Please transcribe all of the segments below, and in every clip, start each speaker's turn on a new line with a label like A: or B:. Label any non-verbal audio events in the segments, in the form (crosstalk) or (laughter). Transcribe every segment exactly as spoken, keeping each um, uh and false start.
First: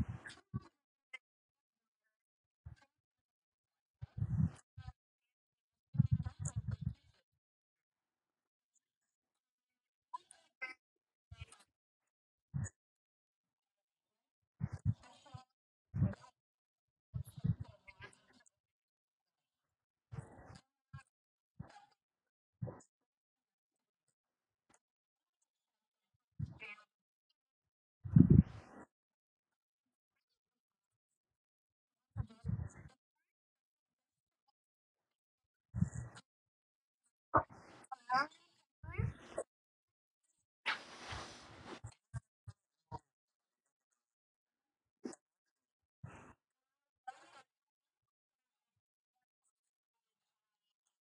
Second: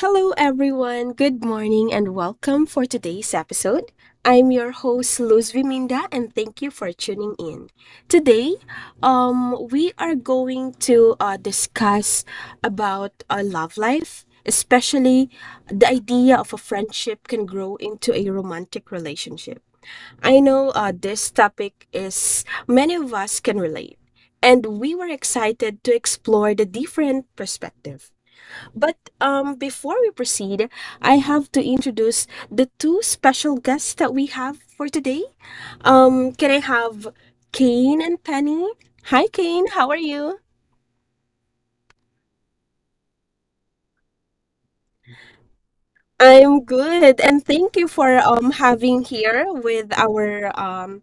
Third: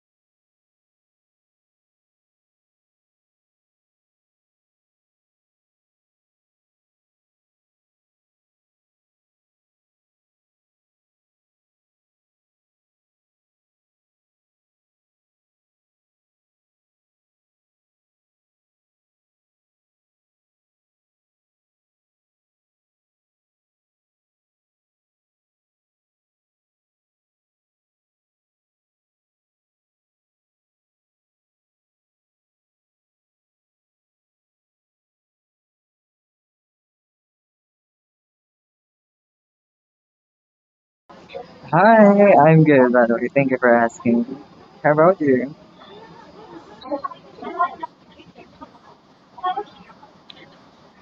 A: Hello, everyone. Good morning and welcome for today's episode. I'm your host, Luz Viminda, and thank you for tuning in. Today, um, we are going to uh, discuss about a love life, especially the idea of a friendship can grow into a romantic relationship. I know uh, this topic is many of us can relate, and we were excited to explore the different perspective. But um, before we proceed, I have to introduce the two special guests that we have for today. Um, can I have Kane and Penny? Hi, Kane. How are you?
B: Hi, I'm good, by the way. Thank you for asking. How about you?
A: I'm good, and thank you for um having here with our um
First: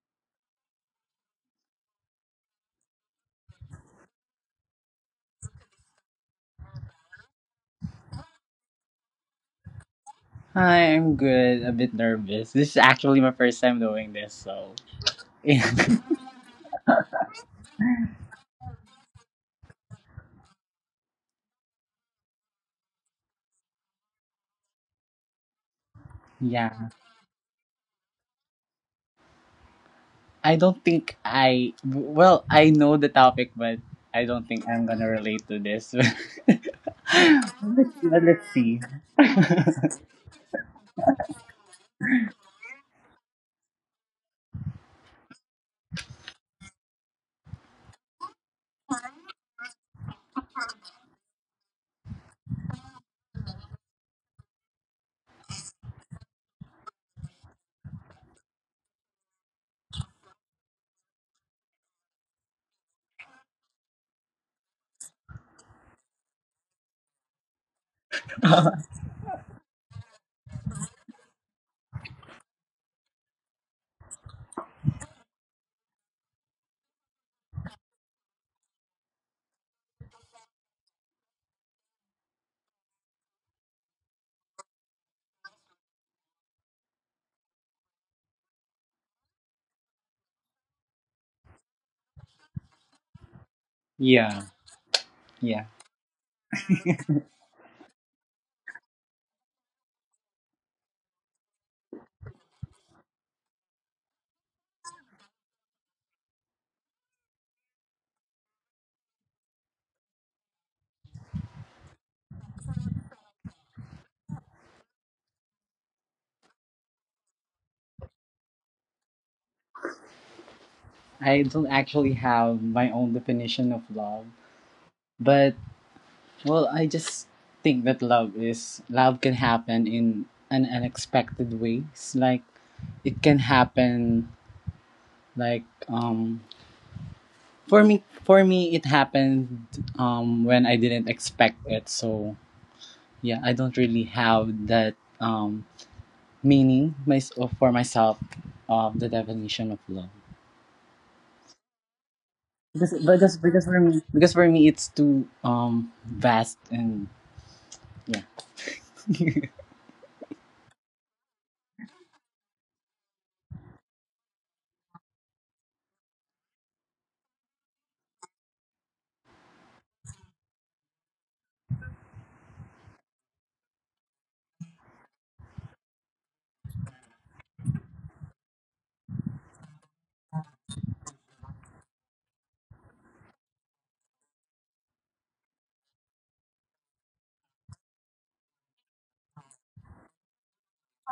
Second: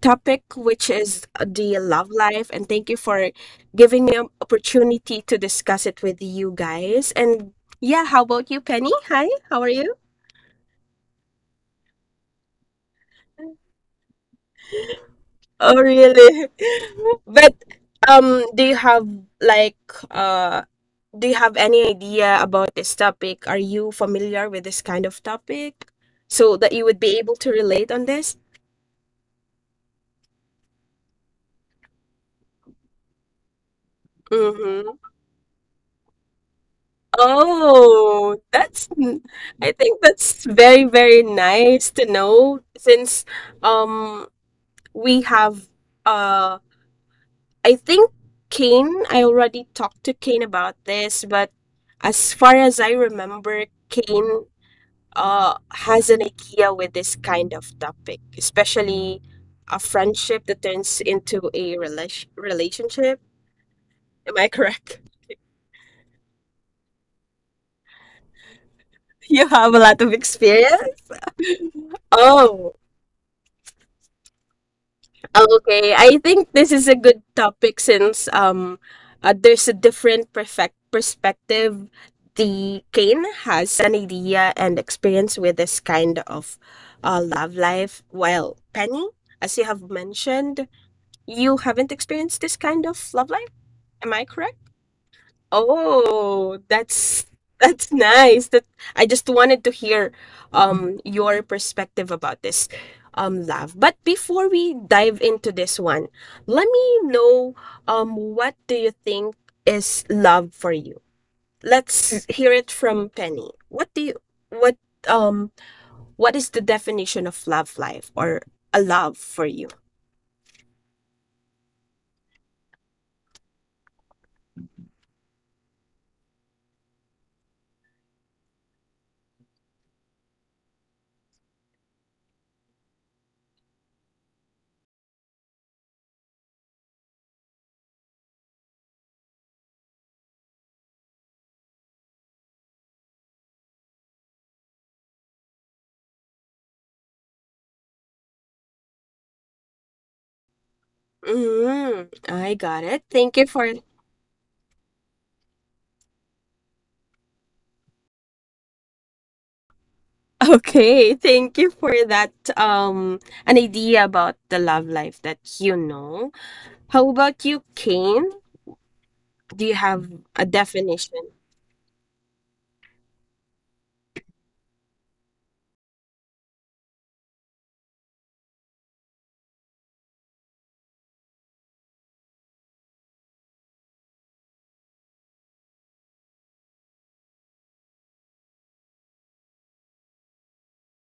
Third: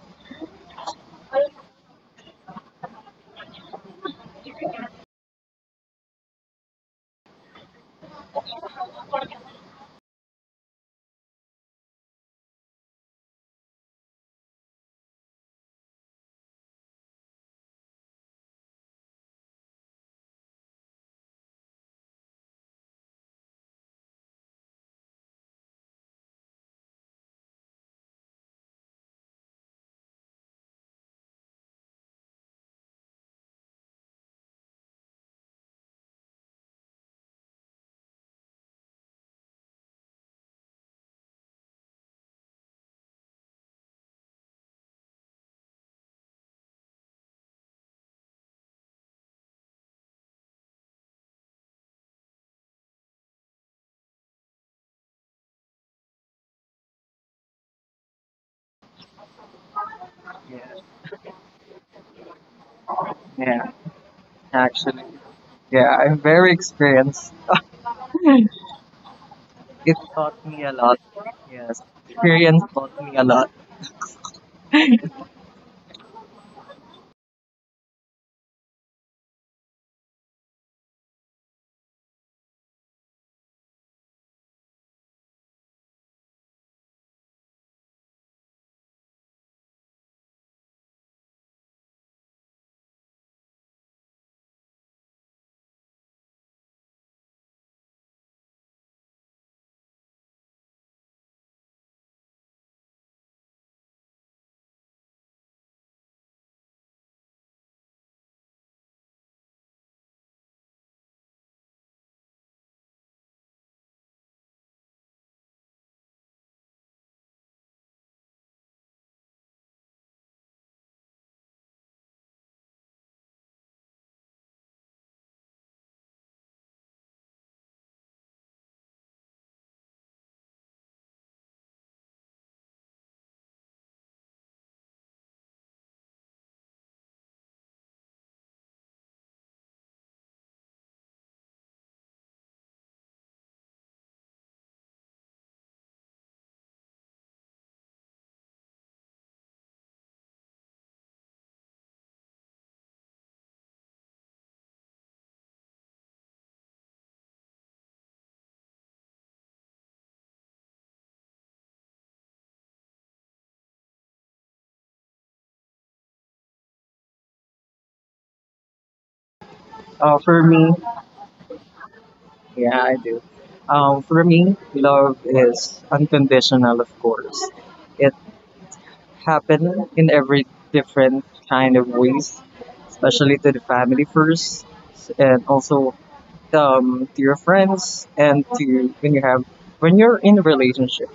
A: topic, which is the love life, and thank you for giving me an opportunity to discuss it with you guys. And yeah, how about you, Penny? Hi, how are you?
C: Hi, I'm good. A bit nervous. This is actually my first time doing this, so
A: Oh, really? (laughs) But um, do you have like uh, do you have any idea about this topic? Are you familiar with this kind of topic
C: (laughs)
A: so that you
C: yeah.
A: would be able to relate on this?
C: I don't think I Well, I know the topic, but I don't think I'm
A: Mm-hmm.
C: gonna relate to this. (laughs) let's,
A: Oh,
C: let's see.
A: that's n-
C: (laughs)
A: I think that's very, very nice to know since um we have uh I think Kane, I already talked to Kane about this, but as far as I remember, Kane uh, has an idea with this kind of topic, especially a friendship that
B: Yeah,
A: turns into a relation relationship.
B: yeah,
A: Am I correct?
B: actually.
A: (laughs)
B: Yeah, I'm very experienced. (laughs)
A: You have a
B: It
A: lot of
B: taught me a lot.
A: experience.
B: Yes,
A: (laughs)
B: experience
A: Oh,
B: taught me a lot.
A: okay. I think this is a good topic since um, uh, there's a different perfect perspective. The Kane has an idea and experience with this kind of uh, love life, while Penny, as you have mentioned, you haven't experienced this kind of love life? Am I
C: Yeah,
A: correct?
C: yeah.
A: Oh, that's (laughs) that's nice. That I just wanted to hear um your perspective about this um love. But before we dive into this one, let me know um what do you think is love for you? Let's hear it from Penny. What do you what um what is the definition of love life or a love for you?
C: I don't actually have my own definition of love, but well, I just think that love is love can happen in an unexpected ways. Like it can happen like um For me, for me, it happened um, when I didn't expect it. So yeah, I don't really have that um, meaning my, for myself of the definition of love.
A: Mm, I got
C: Because,
A: it. Thank
C: because,
A: you
C: because
A: for
C: for me, because for me, it's too um, vast and yeah.
A: (laughs) okay, thank you for that um an idea about the love life that you know. How about you, Kane? Do you have
B: Uh, for
A: a
B: me,
A: definition?
B: yeah, I do. Um, for me, love is unconditional, of course. It happened in every different kind of ways, especially to the family first, and also um, to your friends and to when you have when you're in a relationship.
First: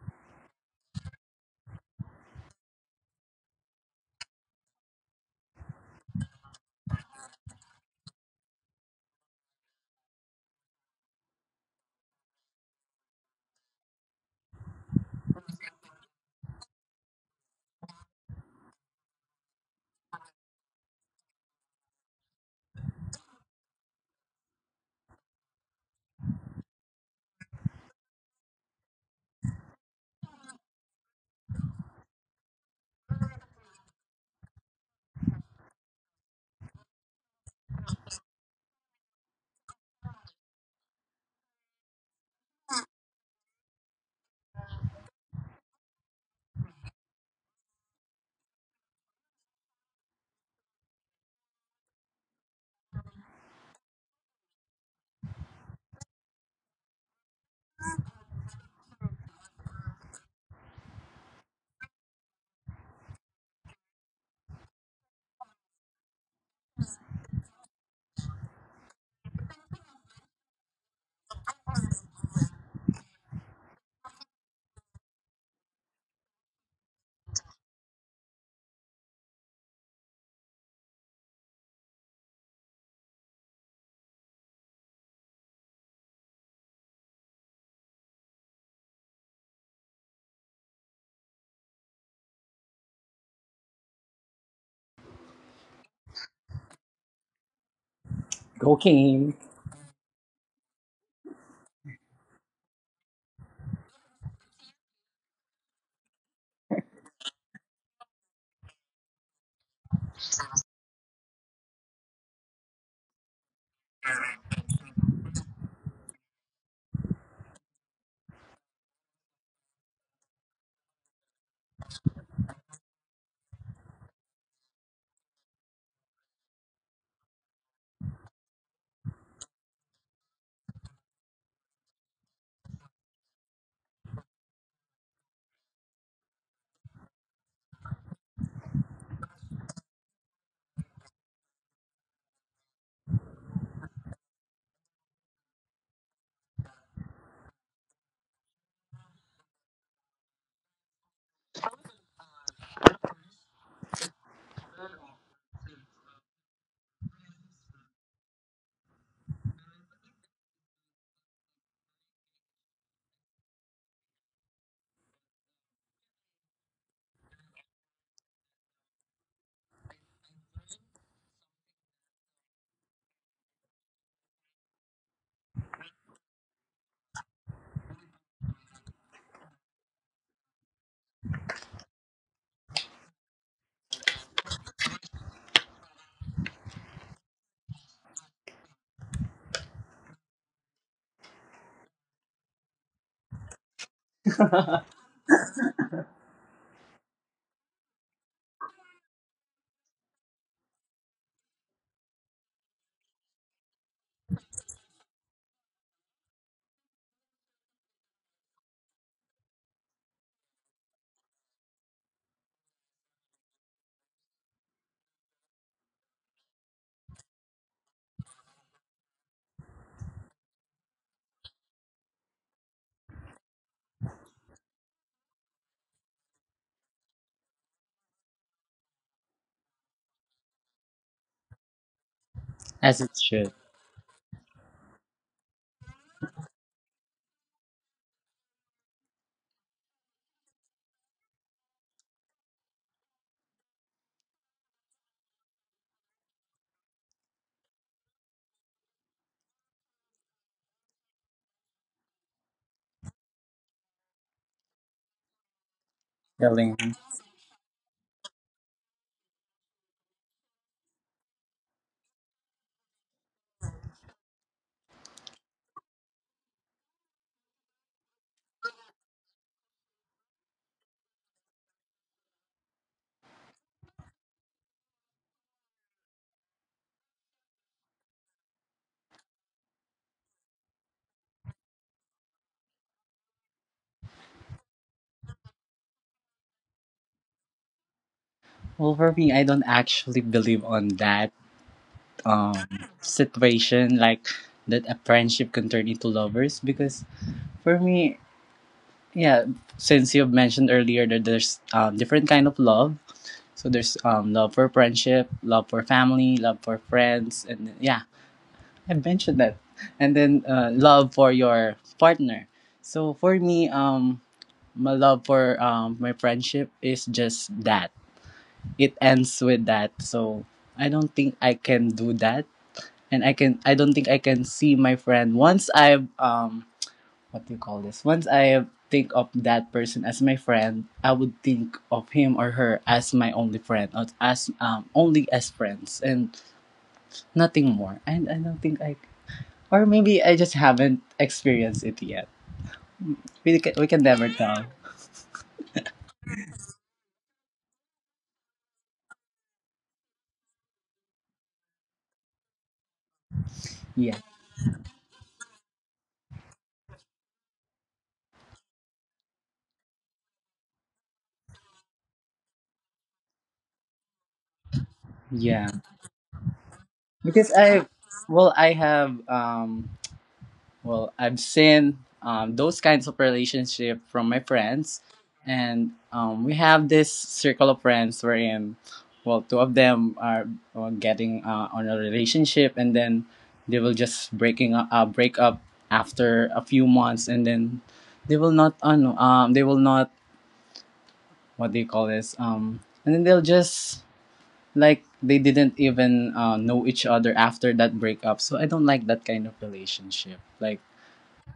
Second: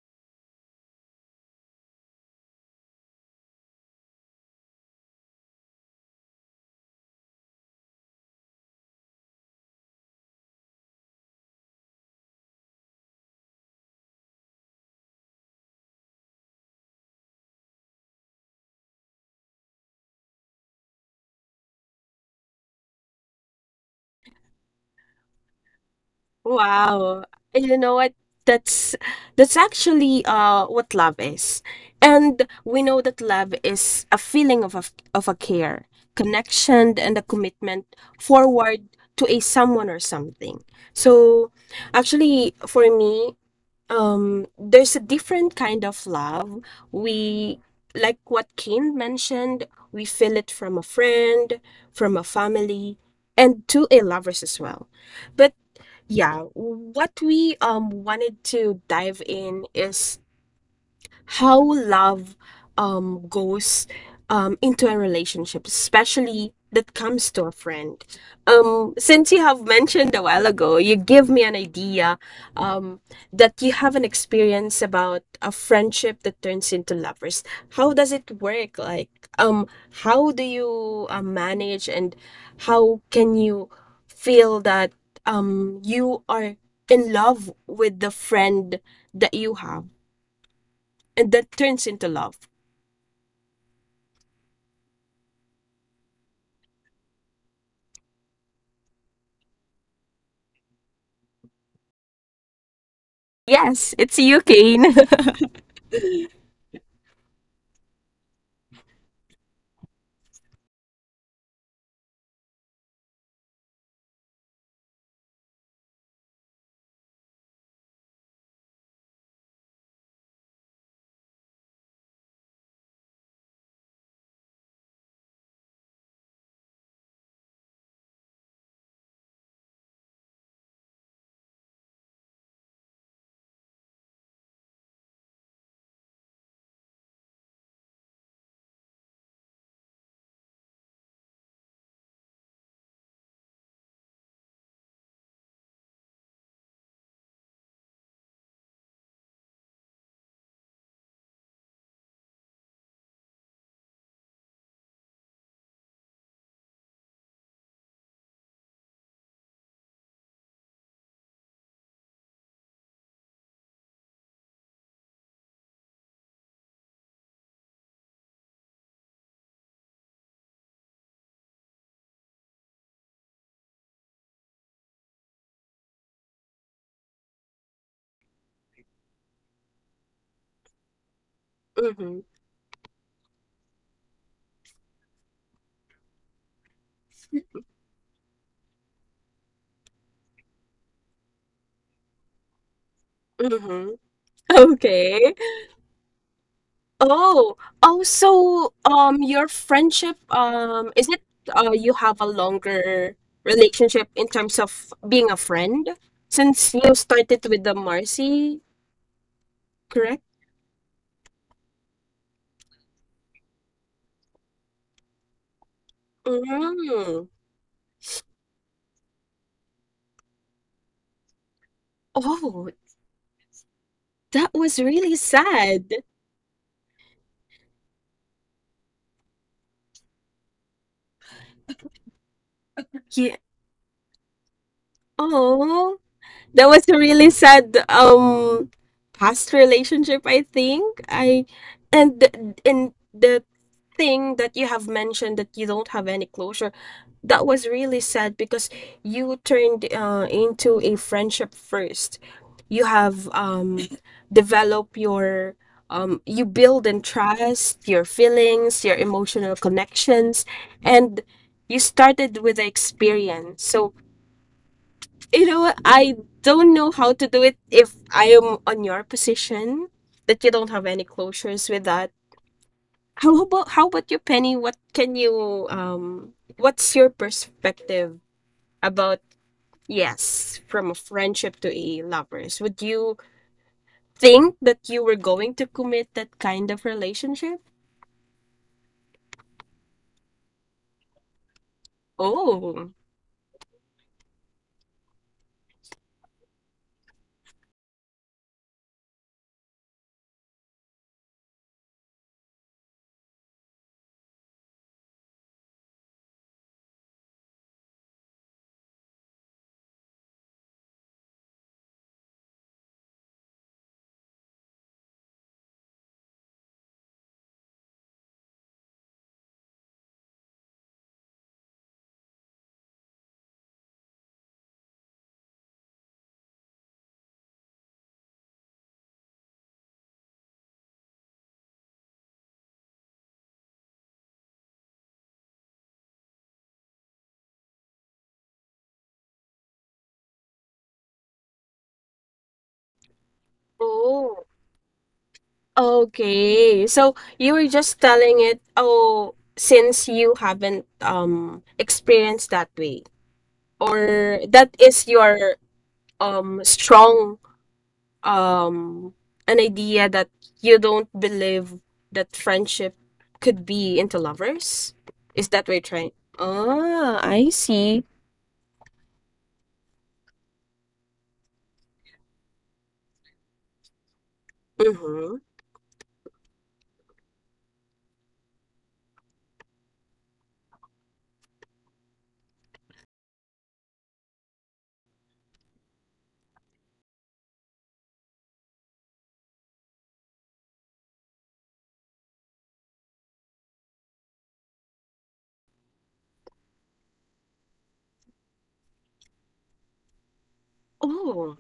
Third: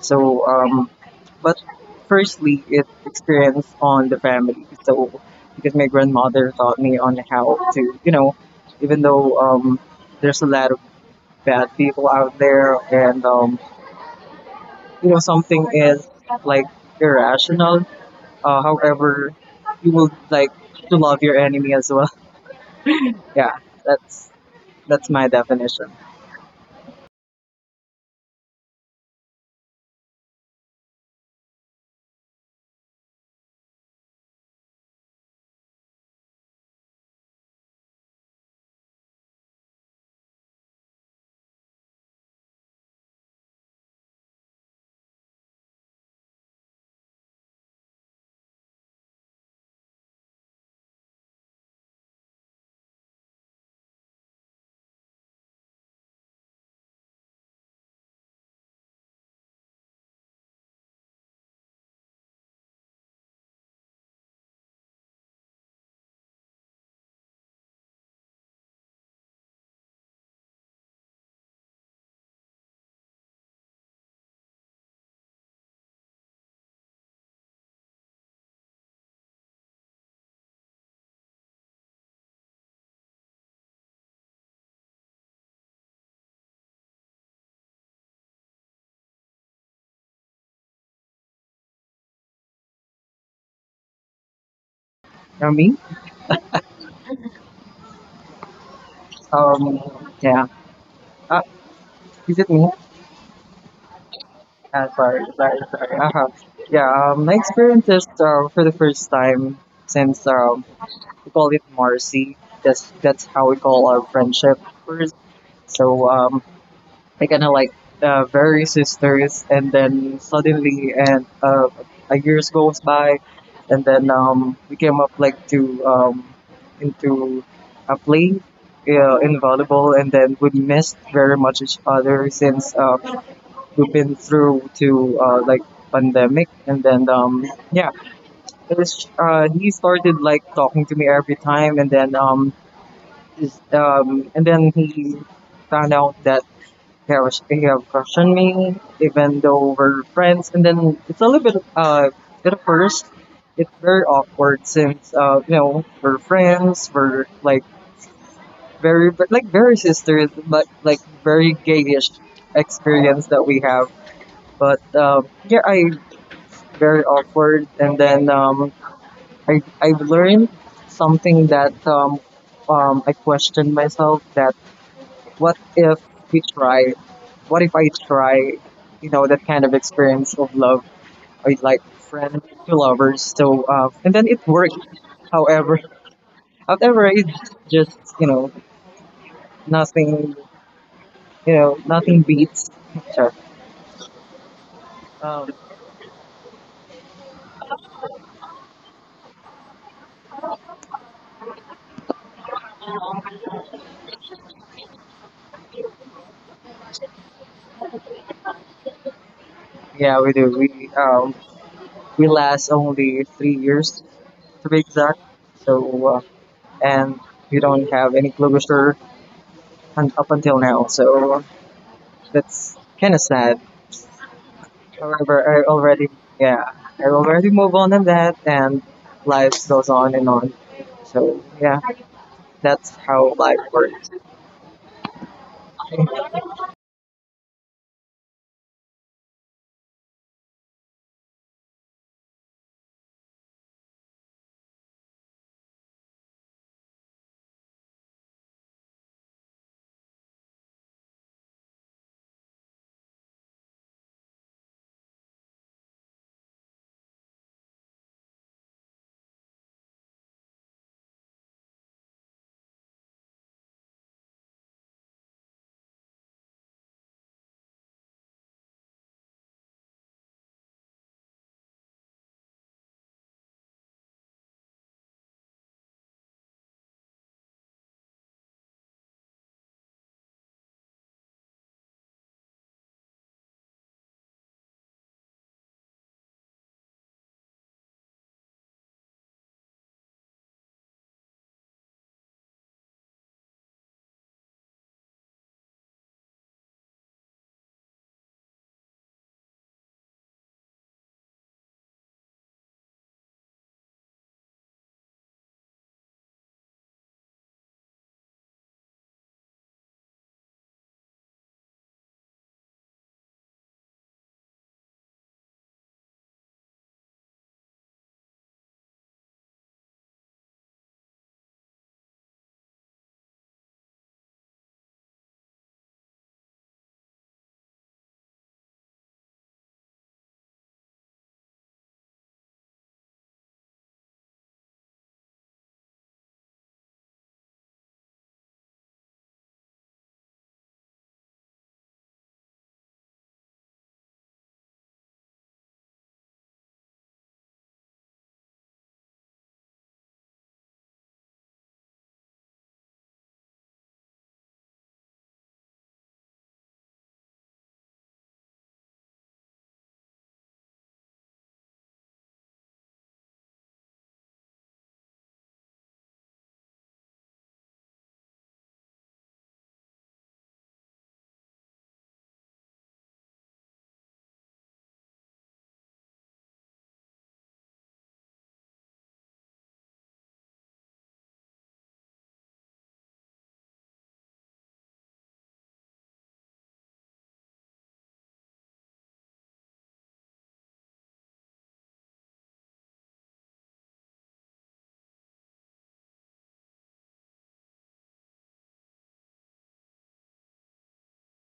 B: So, um, but firstly, it experience on the family. So, because my grandmother taught me on how to, you know, even though um, there's a lot of bad people out there, and um, you know, something is like irrational. Uh, however, you will like to love your enemy as well. (laughs) Yeah, that's that's my definition.
A: Wow. And you know what? That's that's actually uh what love is. And we know that love is a feeling of a, of a care, connection, and a commitment forward to a someone or something. So actually for me, um there's a different kind of love. We like what Kane mentioned, we feel it from a friend, from a family, and to a lovers as well. But yeah, what we um wanted to dive in is how love um, goes um, into a relationship, especially that comes to a friend. Um, since you have mentioned a while ago, you give me an idea um, that you have an experience about a friendship that turns into lovers. How does it work? Like, um, how do you uh, manage and how can you feel that um, you are in love with the friend that you have and that turns into love.
B: You know me?
C: (laughs) Cocaine.
B: Um, yeah. Ah, is it me?
A: Yes, it's you,
B: Ah,
A: Kane. (laughs)
B: sorry, sorry, sorry. Uh-huh. Yeah, um, my experience is uh, for the first time since um, we call it Marcy. That's that's how we call our friendship first. So um, we kind of like uh, very sisters, and then suddenly, and uh, a years goes by, and then um, we came up like to um, into a play uh, in volleyball, and then we missed very much each other since. Uh, we've been through to uh, like pandemic, and then um yeah it was, uh, he started like talking to me every time, and then um is- um and then he found out that he was he have crush on me even though we're friends. And then it's a little bit uh at first, it's very awkward since uh you know, we're friends, we're like very like very sisters, but like very gayish experience that we have. But um yeah I very awkward. And then um, I I've learned something that um, um, I questioned myself that what if we try? What if I try? You know, that kind of experience of love, I like
A: Mm-hmm.
B: friend to lovers. So uh, and then it worked. However, (laughs) however, it's just, you know, nothing. You know, nothing beats. (laughs) Sure.
A: Mm-hmm. Okay.
B: Um,
A: Oh, oh, so um your friendship um is it uh you have a longer relationship in terms of being a friend since you started with the Marcy, correct?
B: yeah, we do. We um, we last only three years to be exact. So uh, and
A: Mm.
B: we don't have any closure un- up until now. So
A: Oh,
B: that's kind of sad.
A: that was really
B: However, I
A: sad.
B: already, yeah, I already move on in that, and life goes on and on. So yeah, that's
C: As it
A: Yeah.
B: how life
C: should.
B: works.
A: Oh,
B: (laughs)
A: that was a really sad um past relationship. I think i and the- and the thing that you have mentioned that you don't have any closure, that was really sad because you turned uh, into a friendship first. You have um developed your um you build
C: Killing.
A: and trust your feelings, your emotional connections, and you started with the experience. So you know what? I don't know how to do it if I am on your position that you don't have any closures with that. How about how about you, Penny? What can you um what's your perspective about yes, from a friendship to a lovers? Would you think that you were going to commit that kind of relationship?
C: Well, for me, I don't actually believe on that um,
A: Oh.
C: situation like that a friendship can turn into lovers because for me. Yeah, since you've mentioned earlier that there's um, different kind of love. So there's um, love for friendship, love for family, love for friends, and yeah, I mentioned that. And then uh, love for your partner. So for me, um, my love for um, my friendship is just that. It ends with that. So I don't think I can do that, and I can. I don't think I can see my friend once I've um what do you call this? Once I think of that person as my friend, I would think of him or her as my only friend, or as um only as friends and nothing more. And I don't think I, or maybe I just haven't experienced it yet. We can, we can never
A: Oh.
C: tell.
A: Okay. So you were just telling it, oh, since you haven't um experienced that way,
C: Yeah,
A: or that is your um strong um an idea that you don't believe that friendship could be into lovers? Is that what
C: yeah.
A: you're trying? Ah, I
C: Because I,
A: see.
C: well, I have um well, I've seen um, those kinds of relationship from my friends,
A: Mm-hmm.
C: and um, we have this circle of friends wherein, well, two of them are uh, getting uh, on a relationship, and then they will just breaking up, uh, break up after a few months, and then they will not, ano, um, they will not, what do you call this, um, and then they'll just like they didn't even uh, know each other after that breakup. So I don't like that kind of relationship, like.
A: Oh,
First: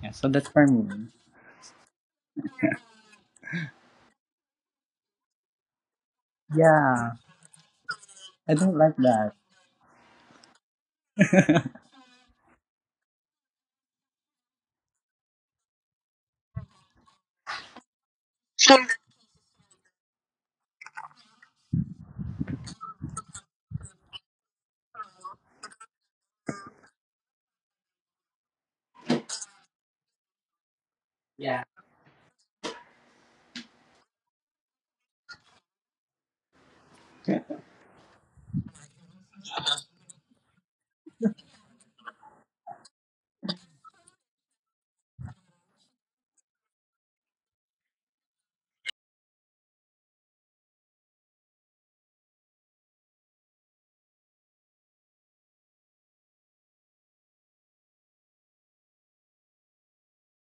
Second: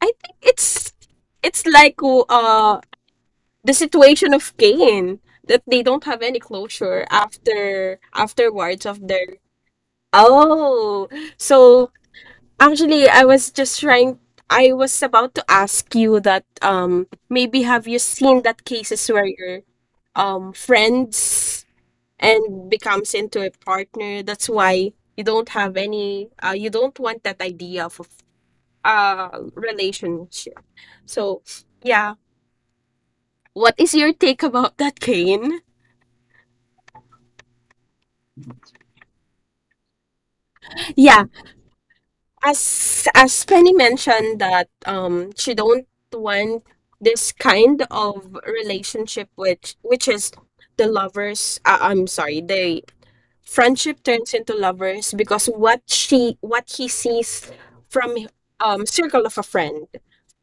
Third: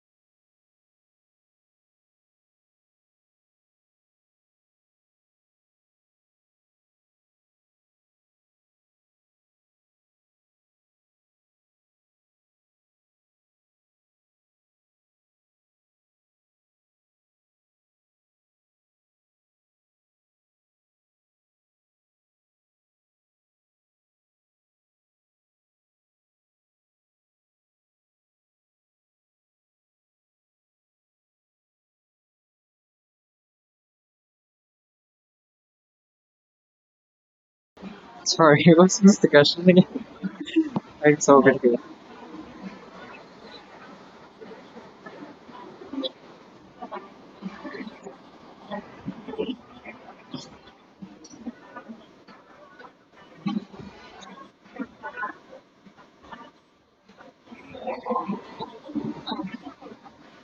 A: I
C: Yeah, so
A: think
C: that's for
A: it's
C: me.
A: it's like oh, uh the situation of Cain that they don't have any closure
C: Yeah,
A: after
C: I don't
A: afterwards
C: like
A: of
C: that.
A: their. Oh, so actually, I was just trying, I was about to ask you that um maybe have you seen that
C: (laughs)
A: cases where your um friends and becomes into a partner? That's why you don't have any uh you don't want that idea of uh relationship. So, yeah. What is your take about that, Kane?
B: Sorry, (laughs) what was just the question again? (laughs) I'm
A: Yeah,
B: so confused.
A: As as Penny mentioned that um she don't want this kind of relationship, which which is the lovers uh, I'm sorry, the friendship turns into lovers because what she what he sees from um circle of a friend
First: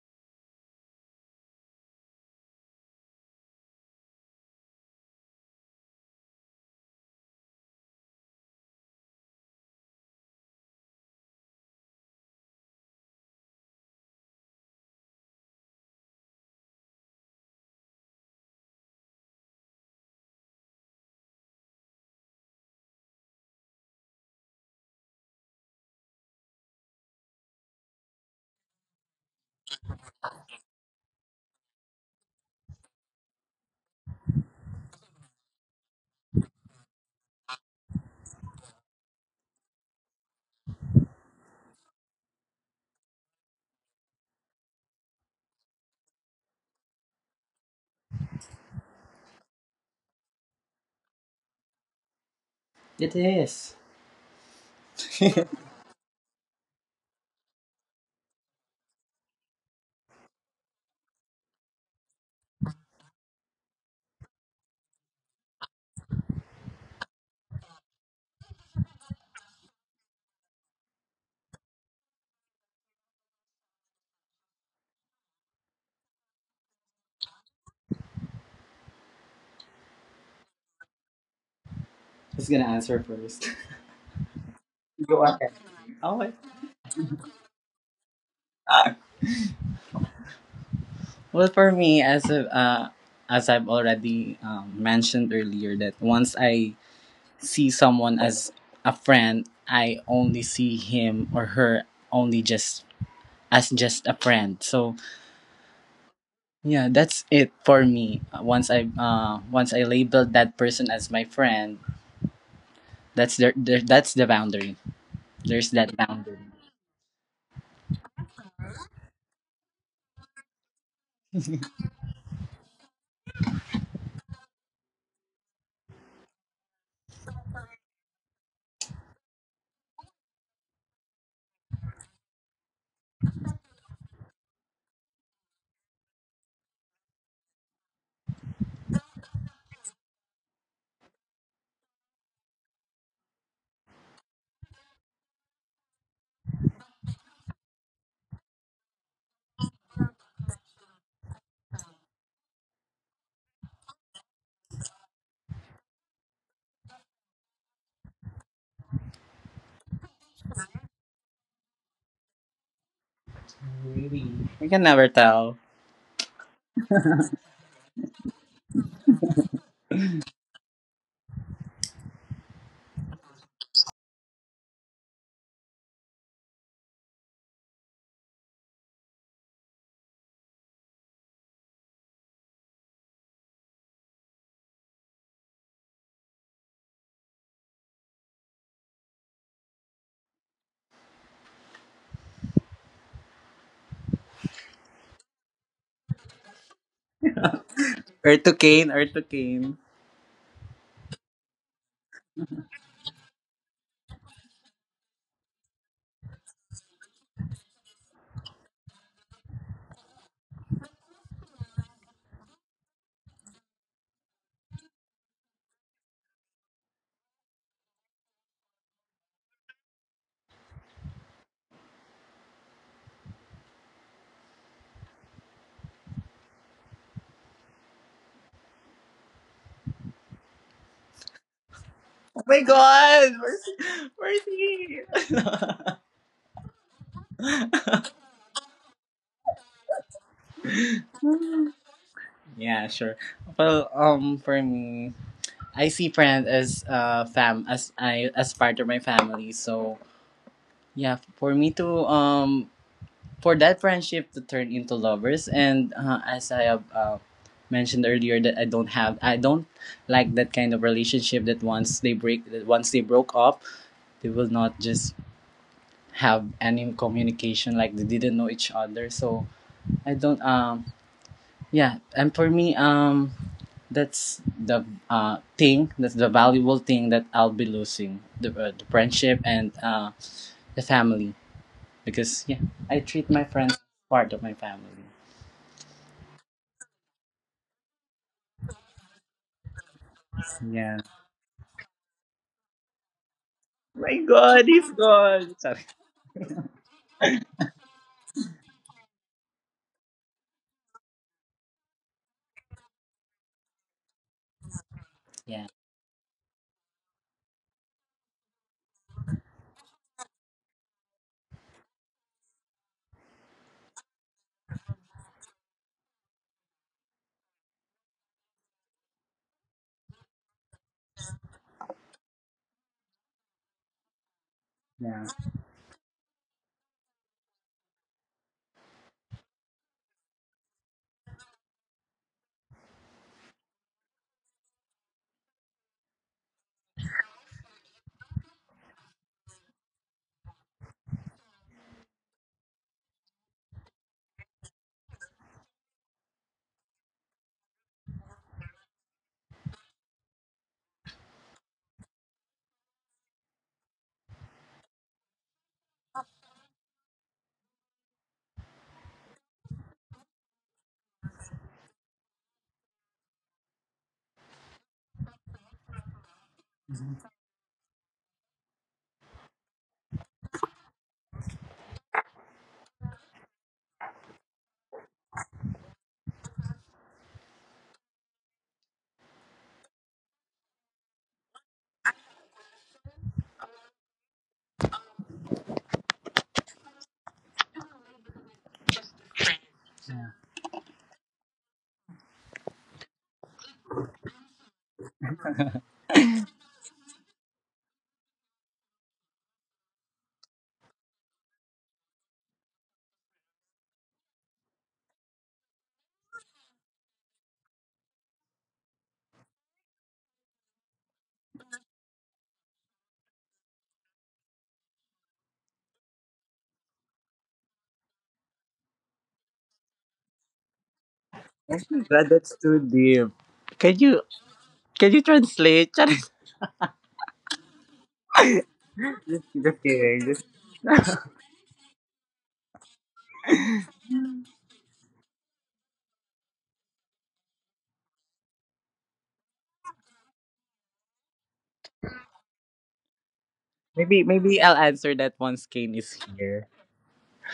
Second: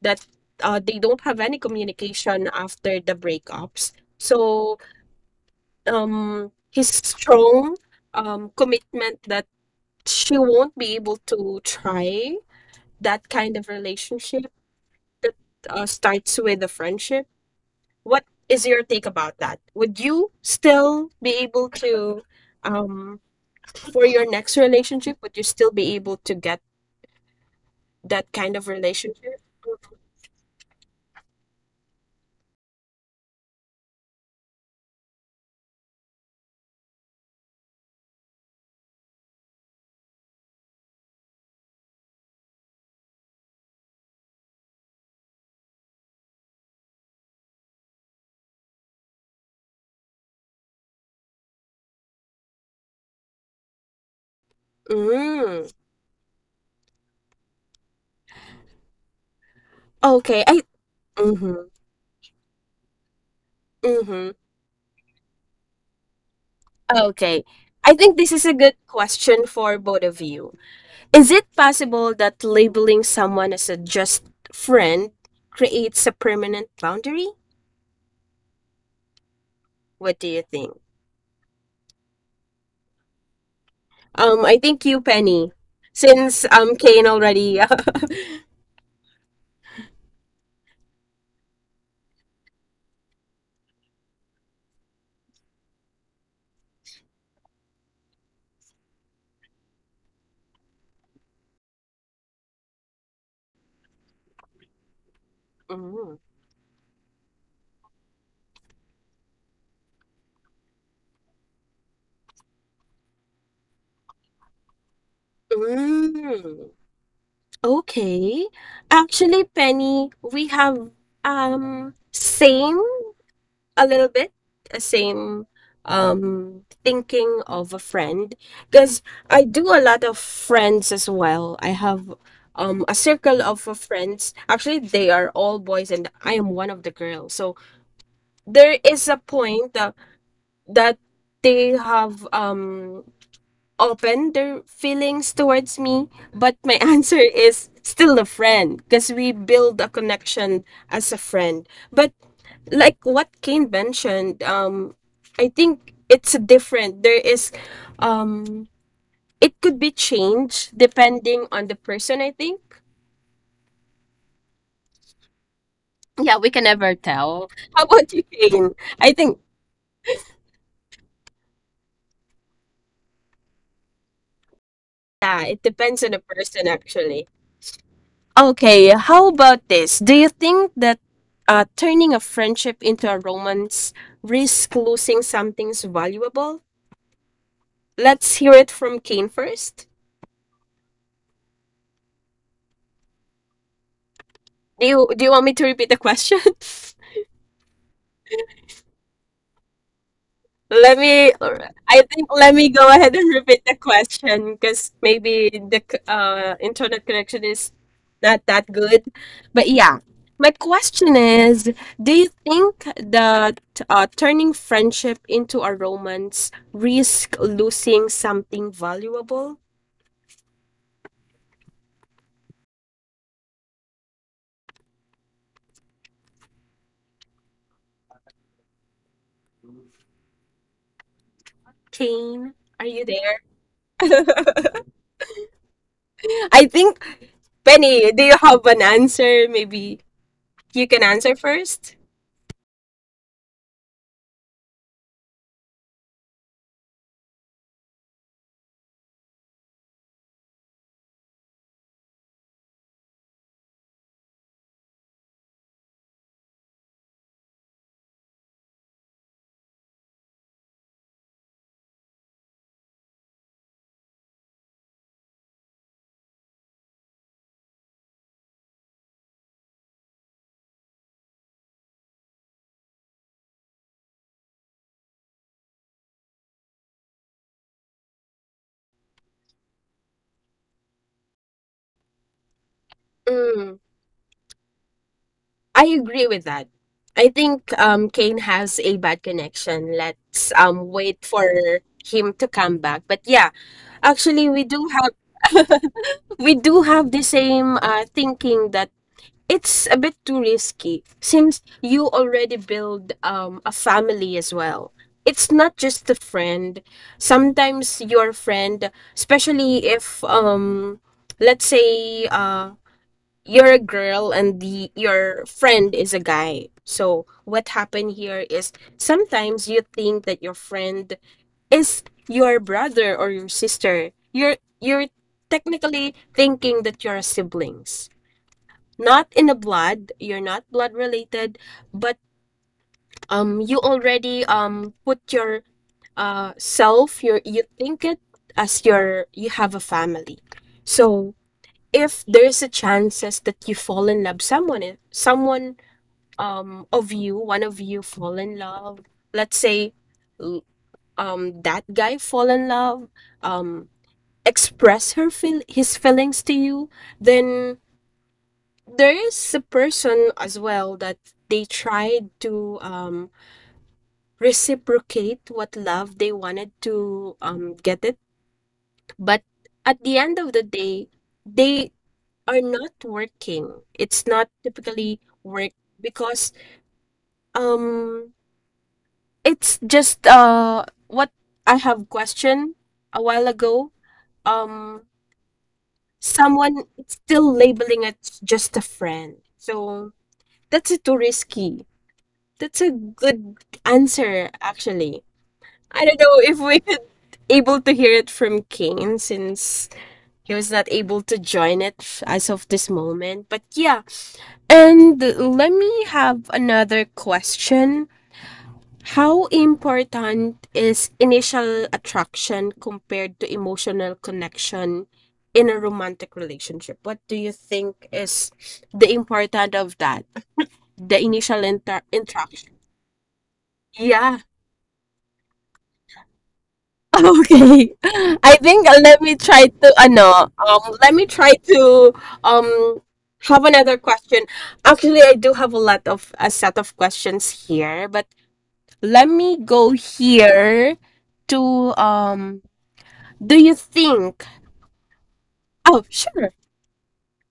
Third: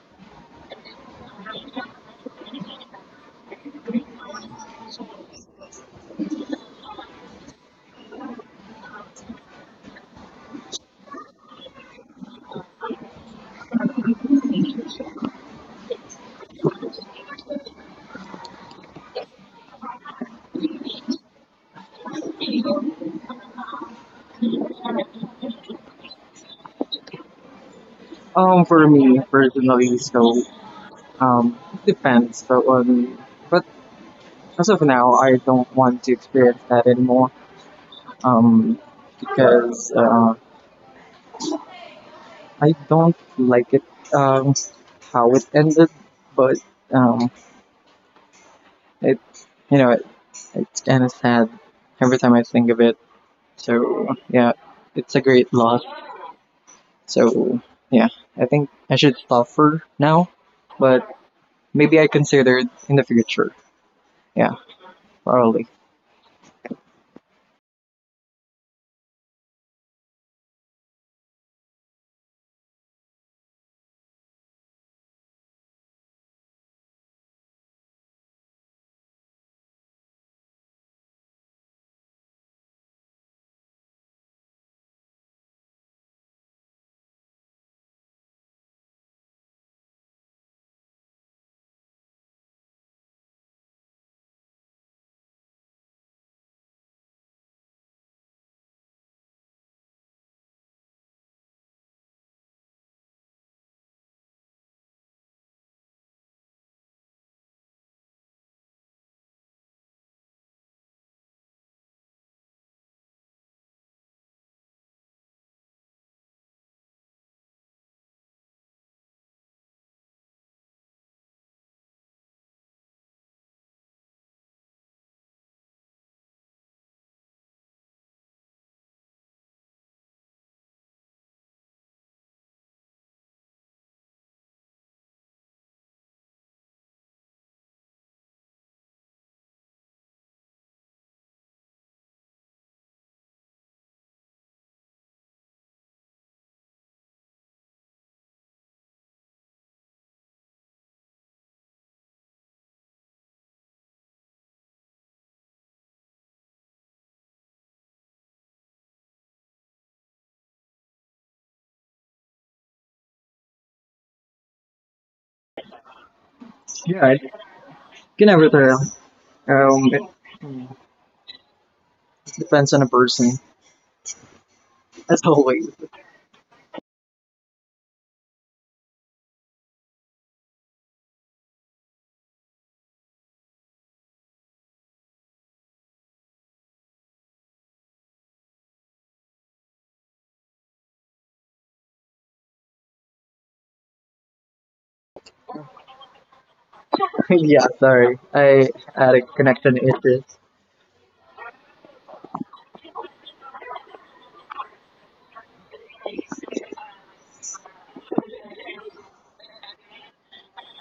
A: that uh, they don't have any communication after the breakups. So um his strong um commitment that she won't be able to try that kind of relationship that uh, starts with a friendship. What is your take about that? Would you still be able to, um, for your next relationship, would you still be able to get that kind
B: Um,
A: of
B: for me
A: relationship?
B: personally, so um, it depends. So on, but as of now, I don't want to experience that anymore. Um, because uh, I don't like it, um, how it ended, but um, it you know it, it's kind of sad every time I think of it.
C: It is.
B: So yeah, it's a great
A: Mm.
B: loss. So yeah, I think I should stop for now,
A: Okay. I
B: but
A: mm-hmm.
B: maybe I consider it in the future.
A: Mm-hmm.
B: Yeah, probably.
A: Okay. I think this is a good question for both of you. Is it possible that labeling someone as a just friend creates a permanent boundary? What do you think?
C: Who's gonna answer first?
A: Um, I think you,
C: (laughs) Go ahead.
A: Penny,
C: Okay.
A: since um Kane already. (laughs)
C: Well, for me, as a, uh, as I've already um, mentioned earlier, that once I see someone as a friend, I only see him or her only just as just a friend. So
A: Mm.
C: yeah, that's it for me. Uh, Once I uh, once I labeled that person as my friend, that's their, their that's the boundary. There's that boundary.
A: Mm, okay. Actually, Penny, we have um same a little bit, a same um thinking of a friend because I do a lot of friends as well. I have um a circle of uh, friends. Actually, they are all boys and I am one of the girls. So there is a point uh, that they have um open their feelings towards me, but my (laughs) answer is still a friend because we build a connection as a friend. But like what Kane mentioned, um, I think it's different. There is, um, it could be changed depending on the person. I think.
C: You can never tell.
A: Yeah, we can never tell.
B: Yeah, you
A: How about you,
B: can
A: Kane?
B: never
A: I
B: tell.
A: think
B: Um, it depends on a person,
A: yeah,
B: as
A: it depends
B: always.
A: on the person actually. Okay, how about this? Do you think that uh, turning a friendship into a romance risks losing something's valuable? Let's hear it from Kane first. Do you do you want me to repeat the question? (laughs)
B: (laughs) Yeah,
C: Or to
B: sorry,
C: Kane, or
B: I
C: to
B: had a
C: Kane.
B: connection issue.
A: Let me, I think let me go ahead and repeat the question because maybe the c- uh, internet connection is not that good. But yeah, my question is, do you think that uh, turning friendship into a romance risk losing something valuable?
C: Oh
A: Kane,
C: my
A: are you
C: god!
A: there?
C: Where's, where's
A: (laughs)
C: he?
A: I think, Penny, do you have an answer? Maybe you can answer first.
C: (laughs) Yeah, sure. Well, um, for me, I see friends as uh fam as I as part of my family. So yeah, for me to um for that friendship to turn into lovers, and uh, as I have uh, mentioned earlier, that I don't have I don't like that kind of relationship that once they break that once they broke up, they will not just have any communication like they didn't know each other. So I don't um yeah, and for me um that's the uh thing, that's the valuable thing that I'll be losing, the, uh, the friendship and uh the family, because yeah, I treat my friends as part of my family.
A: I agree with that. I think um, Kane has a bad connection. Let's um,
C: Yeah.
A: wait for him to come back. But yeah,
C: My
A: actually,
C: God,
A: we
C: he's
A: do have
C: gone. Sorry.
A: we do have the same uh, thinking that it's a bit too risky since you already build um, a family as well. It's
C: Yeah,
A: not just a friend. Sometimes your friend, especially if um, let's say uh, you're a girl and the your friend is a guy. So what happened here is sometimes you think that your friend is your brother or your sister. You're you're
C: yeah.
A: technically thinking that you're siblings. Not in a blood, you're not blood related, but um you already um put your uh self, your you think it as your you have a family. So if there's a chances that you fall in love someone i- someone um of you one of you fall in love let's say l- um that guy fall in love um express her feel his feelings to you, then there is a person as well that they tried to um reciprocate what love they wanted to um get it, but at the end of the day they are not working. It's not typically work because um it's just uh what I have questioned a while ago. Um Someone it's still labeling it just a friend. So that's a too risky. That's a good answer actually. I don't know if we could able to hear it from Kane since he was not able to join it f- as of this moment. But yeah, and let me have another question. How important is initial attraction compared to emotional connection in a romantic relationship? What do you think is the importance of that? The initial inter
C: God, that's
A: interaction.
C: too deep.
A: Yeah. (laughs) Okay. I think uh, let me try
C: Just
A: to
C: kidding. Just
A: ano, um let me try to um have another question. Actually, I do have a lot of a set of questions here, but let me go here to um do you
C: maybe
A: think?
C: maybe I'll answer that once Kane
A: Oh,
C: is
A: sure.
C: here.